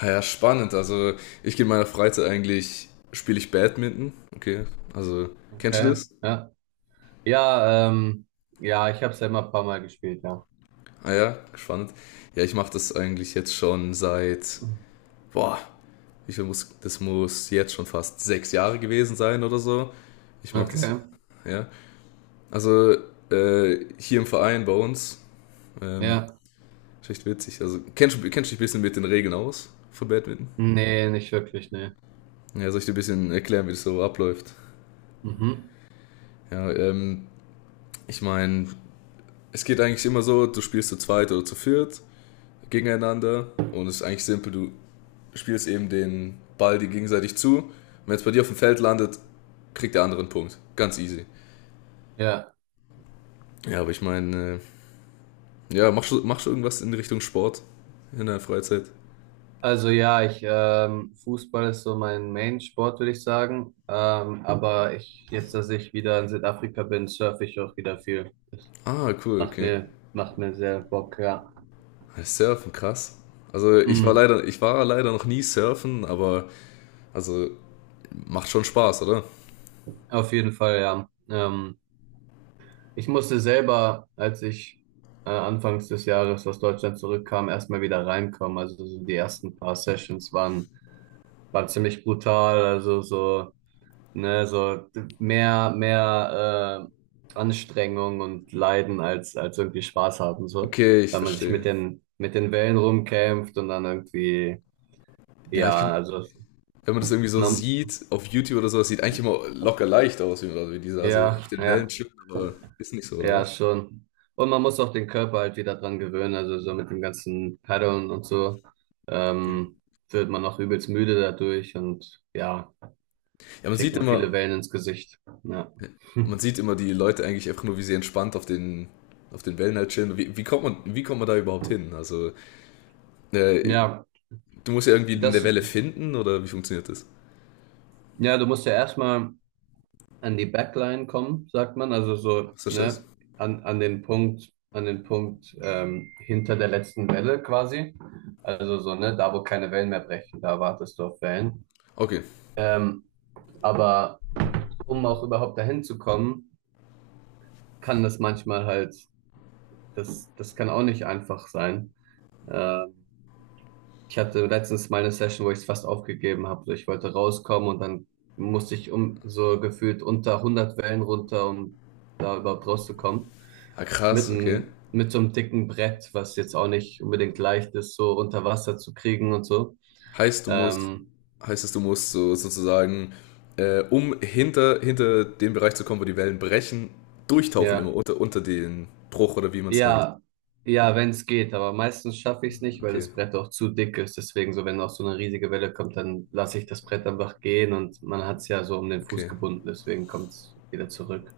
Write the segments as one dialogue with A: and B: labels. A: Ja, ja, spannend. Also ich gehe in meiner Freizeit eigentlich, spiele ich Badminton. Okay, also kennst du
B: Okay,
A: das?
B: ja. Ja, ja, ich habe es selber ein paar Mal gespielt, ja.
A: Ah ja, spannend. Ja, ich mache das eigentlich jetzt schon seit, boah, ich muss, das muss jetzt schon fast 6 Jahre gewesen sein oder so. Ich mache das,
B: Okay,
A: ja. Also hier im Verein bei uns, ähm,
B: ja.
A: ist echt witzig. Also kennst du dich ein bisschen mit den Regeln aus von Badminton?
B: Nee, nicht wirklich, nee.
A: Ja, soll ich dir ein bisschen erklären, wie das so abläuft?
B: Mhm.
A: Ja, ich meine, es geht eigentlich immer so, du spielst zu zweit oder zu viert gegeneinander und es ist eigentlich simpel, du spielst eben den Ball die gegenseitig zu. Wenn es bei dir auf dem Feld landet, kriegt der andere einen Punkt. Ganz easy.
B: Ja,
A: Ja, aber ich meine, ja, machst du irgendwas in Richtung Sport in der Freizeit?
B: also ja, ich, Fußball ist so mein Main-Sport, würde ich sagen. Aber ich, jetzt, dass ich wieder in Südafrika bin, surfe ich auch wieder viel. Das
A: Ah, cool, okay.
B: macht mir sehr Bock, ja.
A: Surfen, krass. Also
B: Mhm.
A: ich war leider noch nie surfen, aber also macht schon Spaß, oder?
B: Auf jeden Fall, ja. Ich musste selber, als ich anfangs des Jahres aus Deutschland zurückkam, erstmal wieder reinkommen. Also so die ersten paar Sessions waren, waren ziemlich brutal. Also so, ne, so mehr Anstrengung und Leiden als, als irgendwie Spaß haben, so,
A: Okay, ich
B: weil man sich
A: verstehe.
B: mit den Wellen rumkämpft und dann irgendwie,
A: Ja, ich
B: ja,
A: könnte,
B: also
A: wenn man das irgendwie so
B: man,
A: sieht, auf YouTube oder so, das sieht eigentlich immer locker leicht aus, wie, also wie die da so
B: ja,
A: auf den Wellen
B: ja.
A: chippen, aber ist nicht so, oder
B: Ja,
A: was?
B: schon. Und man muss auch den Körper halt wieder dran gewöhnen. Also so mit dem ganzen Paddeln und so
A: Okay.
B: ähm, wird man auch übelst müde dadurch und ja,
A: Ja, man
B: kriegt
A: sieht
B: man viele
A: immer,
B: Wellen ins Gesicht. Ja.
A: man sieht immer die Leute eigentlich einfach nur, wie sie entspannt auf den Wellen halt chillen. Wie kommt man da überhaupt hin? Also, äh,
B: Ja,
A: du musst ja irgendwie in der
B: das,
A: Welle finden, oder wie funktioniert das?
B: ja, du musst ja erstmal an die Backline kommen, sagt man. Also so,
A: Ist das das?
B: ne, an, an den Punkt hinter der letzten Welle quasi. Also so, ne, da wo keine Wellen mehr brechen, da wartest du auf Wellen.
A: Okay.
B: Ähm, aber um auch überhaupt dahin zu kommen, kann das manchmal halt, das, das kann auch nicht einfach sein. Ähm, Ich hatte letztens mal eine Session, wo ich es fast aufgegeben habe. So, ich wollte rauskommen und dann musste ich um so gefühlt unter 100 Wellen runter, um da überhaupt rauszukommen.
A: Ah,
B: Mit,
A: krass, okay.
B: mit so einem dicken Brett, was jetzt auch nicht unbedingt leicht ist, so unter Wasser zu kriegen und so.
A: Heißt, du musst,
B: Ähm,
A: heißt es, du musst so, sozusagen, um hinter den Bereich zu kommen, wo die Wellen brechen, durchtauchen immer
B: ja.
A: unter den Bruch oder wie man es nennt.
B: Ja, ja, wenn es geht, aber meistens schaffe ich es nicht, weil
A: Okay,
B: das Brett auch zu dick ist. Deswegen, so wenn auch so eine riesige Welle kommt, dann lasse ich das Brett einfach gehen und man hat es ja so um den Fuß
A: okay.
B: gebunden, deswegen kommt es wieder zurück.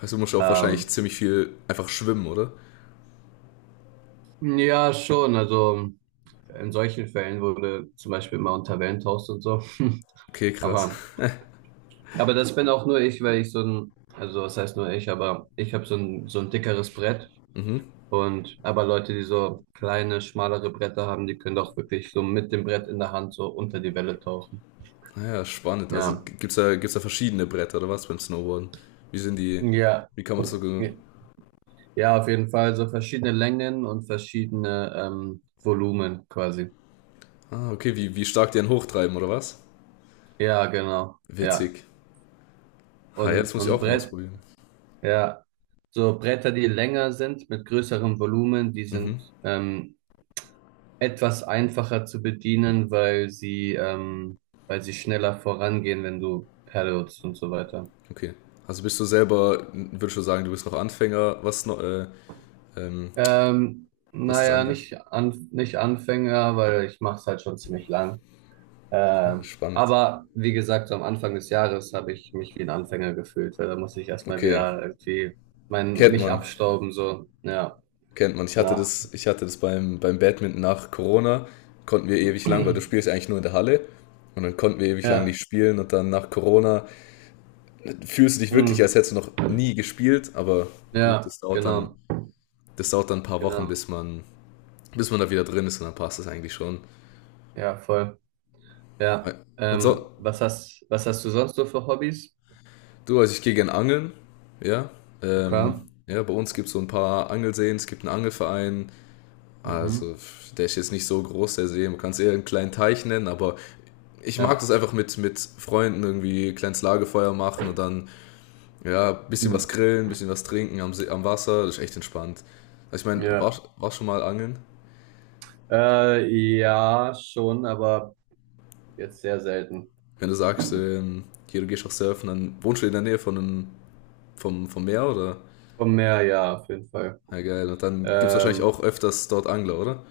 A: Heißt, du musst auch wahrscheinlich
B: Ähm,
A: ziemlich viel einfach schwimmen, oder?
B: ja, schon. Also in solchen Fällen wurde zum Beispiel immer unter Wellen Wellentoast und so.
A: Okay, krass.
B: Aber, aber das bin auch nur ich, weil ich so ein, also was heißt nur ich, aber ich habe so ein dickeres Brett.
A: Mhm.
B: Und aber Leute, die so kleine, schmalere Bretter haben, die können doch wirklich so mit dem Brett in der Hand so unter die Welle tauchen.
A: Naja, spannend. Also
B: Ja.
A: gibt's da verschiedene Bretter oder was beim Snowboarden? Wie sind die,
B: Ja.
A: wie kann man das so, ge-
B: Ja, auf jeden Fall so verschiedene Längen und verschiedene Volumen quasi.
A: ah, okay, wie, wie stark die einen hochtreiben oder was?
B: Ja, genau. Ja.
A: Witzig. Ah, ja, das muss ich
B: Und
A: auch mal
B: Brett,
A: ausprobieren.
B: ja. So Bretter, die länger sind, mit größerem Volumen, die
A: Mhm.
B: sind etwas einfacher zu bedienen, weil sie schneller vorangehen, wenn du paddelst und so weiter.
A: Okay. Also bist du selber, würdest schon sagen, du bist noch Anfänger, was noch, ähm, was das
B: Naja,
A: angeht?
B: nicht, an, nicht Anfänger, weil ich mache es halt schon ziemlich lang.
A: Spannend.
B: Aber wie gesagt, so am Anfang des Jahres habe ich mich wie ein Anfänger gefühlt, weil da muss ich erstmal
A: Okay.
B: wieder irgendwie mein,
A: Kennt
B: mich
A: man.
B: abstauben, so. Ja,
A: Kennt man.
B: genau.
A: Ich hatte das beim, beim Badminton nach Corona, konnten wir ewig lang, weil du spielst eigentlich nur in der Halle. Und dann konnten wir ewig lang
B: Ja,
A: nicht spielen und dann nach Corona fühlst du dich wirklich,
B: mm,
A: als hättest du noch nie gespielt, aber gut,
B: ja, genau,
A: das dauert dann ein paar Wochen,
B: genau.
A: bis man da wieder drin ist und dann passt das eigentlich schon.
B: Ja, voll. Ja.
A: Und so,
B: Was hast, was hast du sonst so für Hobbys?
A: du, also ich gehe gern angeln, ja. Ähm,
B: Okay.
A: ja, bei uns gibt es so ein paar Angelseen, es gibt einen Angelverein, also
B: Mhm.
A: der ist jetzt nicht so groß, der See, man kann es eher einen kleinen Teich nennen, aber ich mag
B: Ja.
A: das einfach mit Freunden irgendwie kleines Lagerfeuer machen und dann, ja, bisschen
B: Hm.
A: was grillen, bisschen was trinken am, See, am Wasser, das ist echt entspannt. Also ich meine, war,
B: Ja.
A: war schon mal angeln?
B: Ja, schon, aber. Jetzt sehr selten.
A: Wenn du sagst, hier, du gehst auch surfen, dann wohnst du in der Nähe von einem, vom, vom Meer, oder?
B: Vom Meer, ja, auf jeden Fall.
A: Ja, geil. Und dann gibt es wahrscheinlich auch
B: Ähm,
A: öfters dort Angler, oder?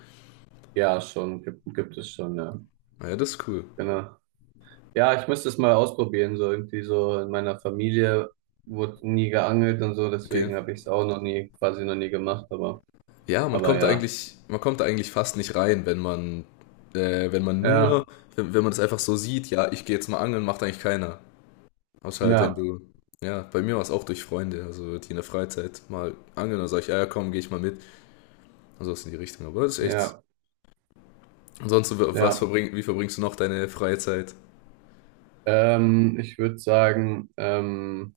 B: ja, schon, gibt, gibt es schon, ja.
A: Ah ja, das ist cool.
B: Genau. Ja, ich müsste es mal ausprobieren, so irgendwie so in meiner Familie wurde nie geangelt und so,
A: Okay.
B: deswegen habe ich es auch noch nie, quasi noch nie gemacht, aber ja.
A: Man kommt da eigentlich fast nicht rein, wenn man, wenn man nur,
B: Ja,
A: wenn, wenn man das einfach so sieht, ja, ich gehe jetzt mal angeln, macht eigentlich keiner. Außer halt, wenn
B: ja,
A: du, ja, bei mir war es auch durch Freunde, also die in der Freizeit mal angeln, dann sag ich, ah, ja, komm, gehe ich mal mit. Und sowas in die Richtung. Aber das ist echt.
B: ja,
A: Ansonsten,
B: ja.
A: wie verbringst du noch deine freie Zeit?
B: Ich würde sagen,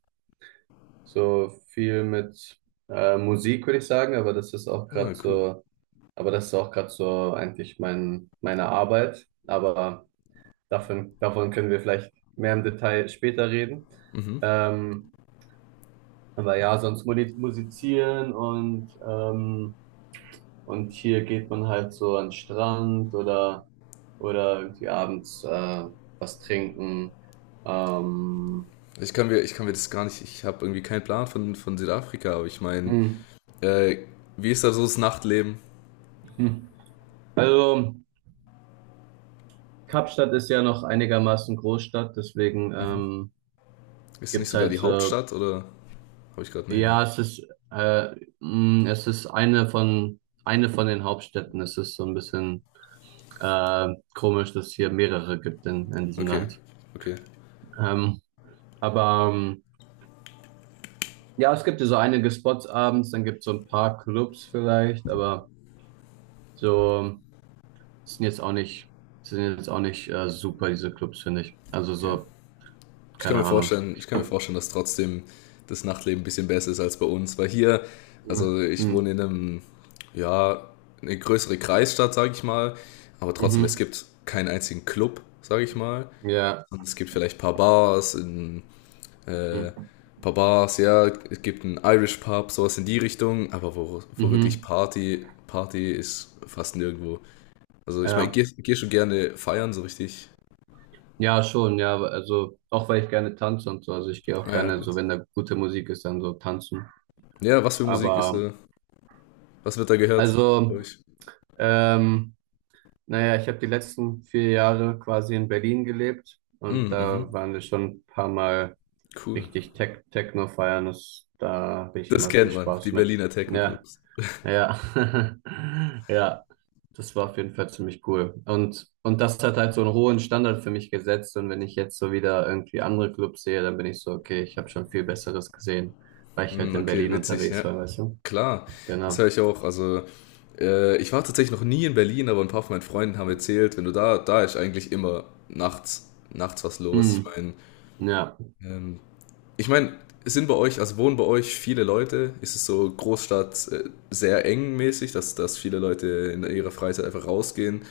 B: so viel mit Musik würde ich sagen, aber das ist auch
A: Ah,
B: gerade
A: cool.
B: so, aber das ist auch gerade so eigentlich mein, meine Arbeit, aber davon, davon können wir vielleicht mehr im Detail später reden.
A: Mhm.
B: Ähm, aber ja, sonst musizieren und hier geht man halt so an den Strand oder irgendwie abends was trinken. Ähm,
A: Ich kann mir das gar nicht, ich habe irgendwie keinen Plan von Südafrika, aber ich meine,
B: hm,
A: äh, wie ist da so das Nachtleben?
B: hm. Also Kapstadt ist ja noch einigermaßen Großstadt, deswegen
A: Ist es nicht
B: gibt's
A: sogar
B: halt
A: die
B: so,
A: Hauptstadt oder? Habe ich gerade einen Hänger.
B: ja, es ist, es ist eine von den Hauptstädten. Es ist so ein bisschen Äh, komisch, dass es hier mehrere gibt in diesem
A: Okay,
B: Land.
A: okay,
B: Ähm, aber ja, es gibt ja so einige Spots abends, dann gibt es so ein paar Clubs vielleicht, aber so sind jetzt auch nicht, sind jetzt auch nicht super, diese Clubs, finde ich. Also
A: ja.
B: so, keine Ahnung.
A: Ich kann mir vorstellen, dass trotzdem das Nachtleben ein bisschen besser ist als bei uns, weil hier,
B: Mhm.
A: also ich wohne
B: Mhm.
A: in einem, ja, eine größere Kreisstadt, sage ich mal, aber trotzdem, es
B: Mhm.
A: gibt keinen einzigen Club, sage ich mal.
B: Ja.
A: Und es gibt vielleicht ein äh,
B: Mhm.
A: paar Bars, ja, es gibt einen Irish Pub, sowas in die Richtung, aber wo, wo wirklich
B: Mhm.
A: Party, Party ist fast nirgendwo. Also ich meine, ich
B: Ja.
A: gehe geh schon gerne feiern, so richtig.
B: Ja, schon, ja. Also auch weil ich gerne tanze und so. Also ich gehe auch
A: Ja,
B: gerne, so
A: gut.
B: wenn da gute Musik ist, dann so tanzen.
A: Ja, was für Musik ist
B: Aber
A: da? Was wird da gehört, bei
B: also,
A: euch?
B: ähm, naja, ich habe die letzten 4 Jahre quasi in Berlin gelebt und
A: Mm,
B: da
A: mhm.
B: waren wir schon ein paar Mal
A: Cool.
B: richtig Techno feiern. Das, da habe ich
A: Das
B: immer
A: kennt
B: viel
A: man, die
B: Spaß mit.
A: Berliner
B: Ja,
A: Techno-Clubs.
B: ja, ja. Das war auf jeden Fall ziemlich cool. Und das hat halt so einen hohen Standard für mich gesetzt. Und wenn ich jetzt so wieder irgendwie andere Clubs sehe, dann bin ich so, okay, ich habe schon viel Besseres gesehen, weil ich halt
A: Mm,
B: in
A: okay,
B: Berlin
A: witzig,
B: unterwegs
A: ja.
B: war, weißt du?
A: Klar, das höre
B: Genau.
A: ich auch. Also, ich war tatsächlich noch nie in Berlin, aber ein paar von meinen Freunden haben erzählt, wenn du da, da ist eigentlich immer nachts, nachts was los.
B: Hm, ja.
A: Ähm, ich meine, sind bei euch, also wohnen bei euch viele Leute? Ist es so Großstadt sehr eng mäßig, dass, dass viele Leute in ihrer Freizeit einfach rausgehen?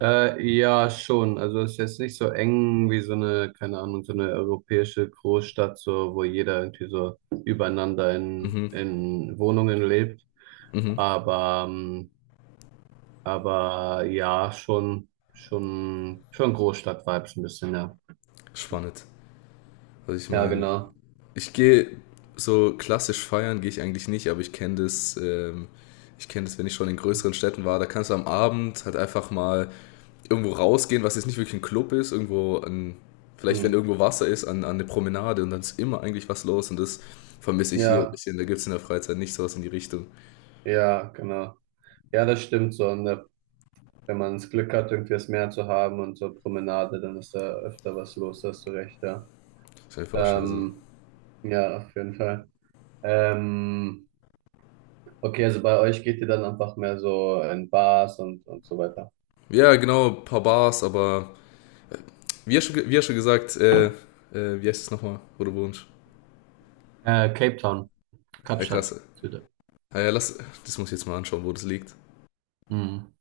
B: Ja, schon. Also es ist jetzt nicht so eng wie so eine, keine Ahnung, so eine europäische Großstadt, so wo jeder irgendwie so übereinander
A: Mhm,
B: in Wohnungen lebt.
A: mhm.
B: Aber aber ja, schon, schon, schon Großstadt-Vibes ein bisschen, ja.
A: Spannend. Also ich
B: Ja,
A: meine,
B: genau.
A: ich gehe so klassisch feiern gehe ich eigentlich nicht, aber ich kenne das, wenn ich schon in größeren Städten war, da kannst du am Abend halt einfach mal irgendwo rausgehen, was jetzt nicht wirklich ein Club ist, irgendwo an, vielleicht wenn
B: Hm.
A: irgendwo Wasser ist, an, an eine Promenade und dann ist immer eigentlich was los und das vermisse ich hier ein
B: Ja,
A: bisschen. Da gibt es in der Freizeit nicht sowas in die Richtung.
B: ja, genau. Ja, das stimmt so. Wenn man das Glück hat, irgendwie das Meer zu haben und so Promenade, dann ist da öfter was los, da hast du recht, ja.
A: Ist einfach schon, also.
B: Ähm, ja, auf jeden Fall. Ähm, okay, also bei euch geht ihr dann einfach mehr so in Bars und so weiter.
A: Ja, genau, ein paar Bars, aber wie ja schon gesagt, wie heißt es nochmal, wo du wohnst?
B: Cape Town,
A: Herr
B: Kapstadt,
A: krass.
B: Süde.
A: Ah ja, lass, das muss ich jetzt mal anschauen, wo das liegt.
B: Mhm.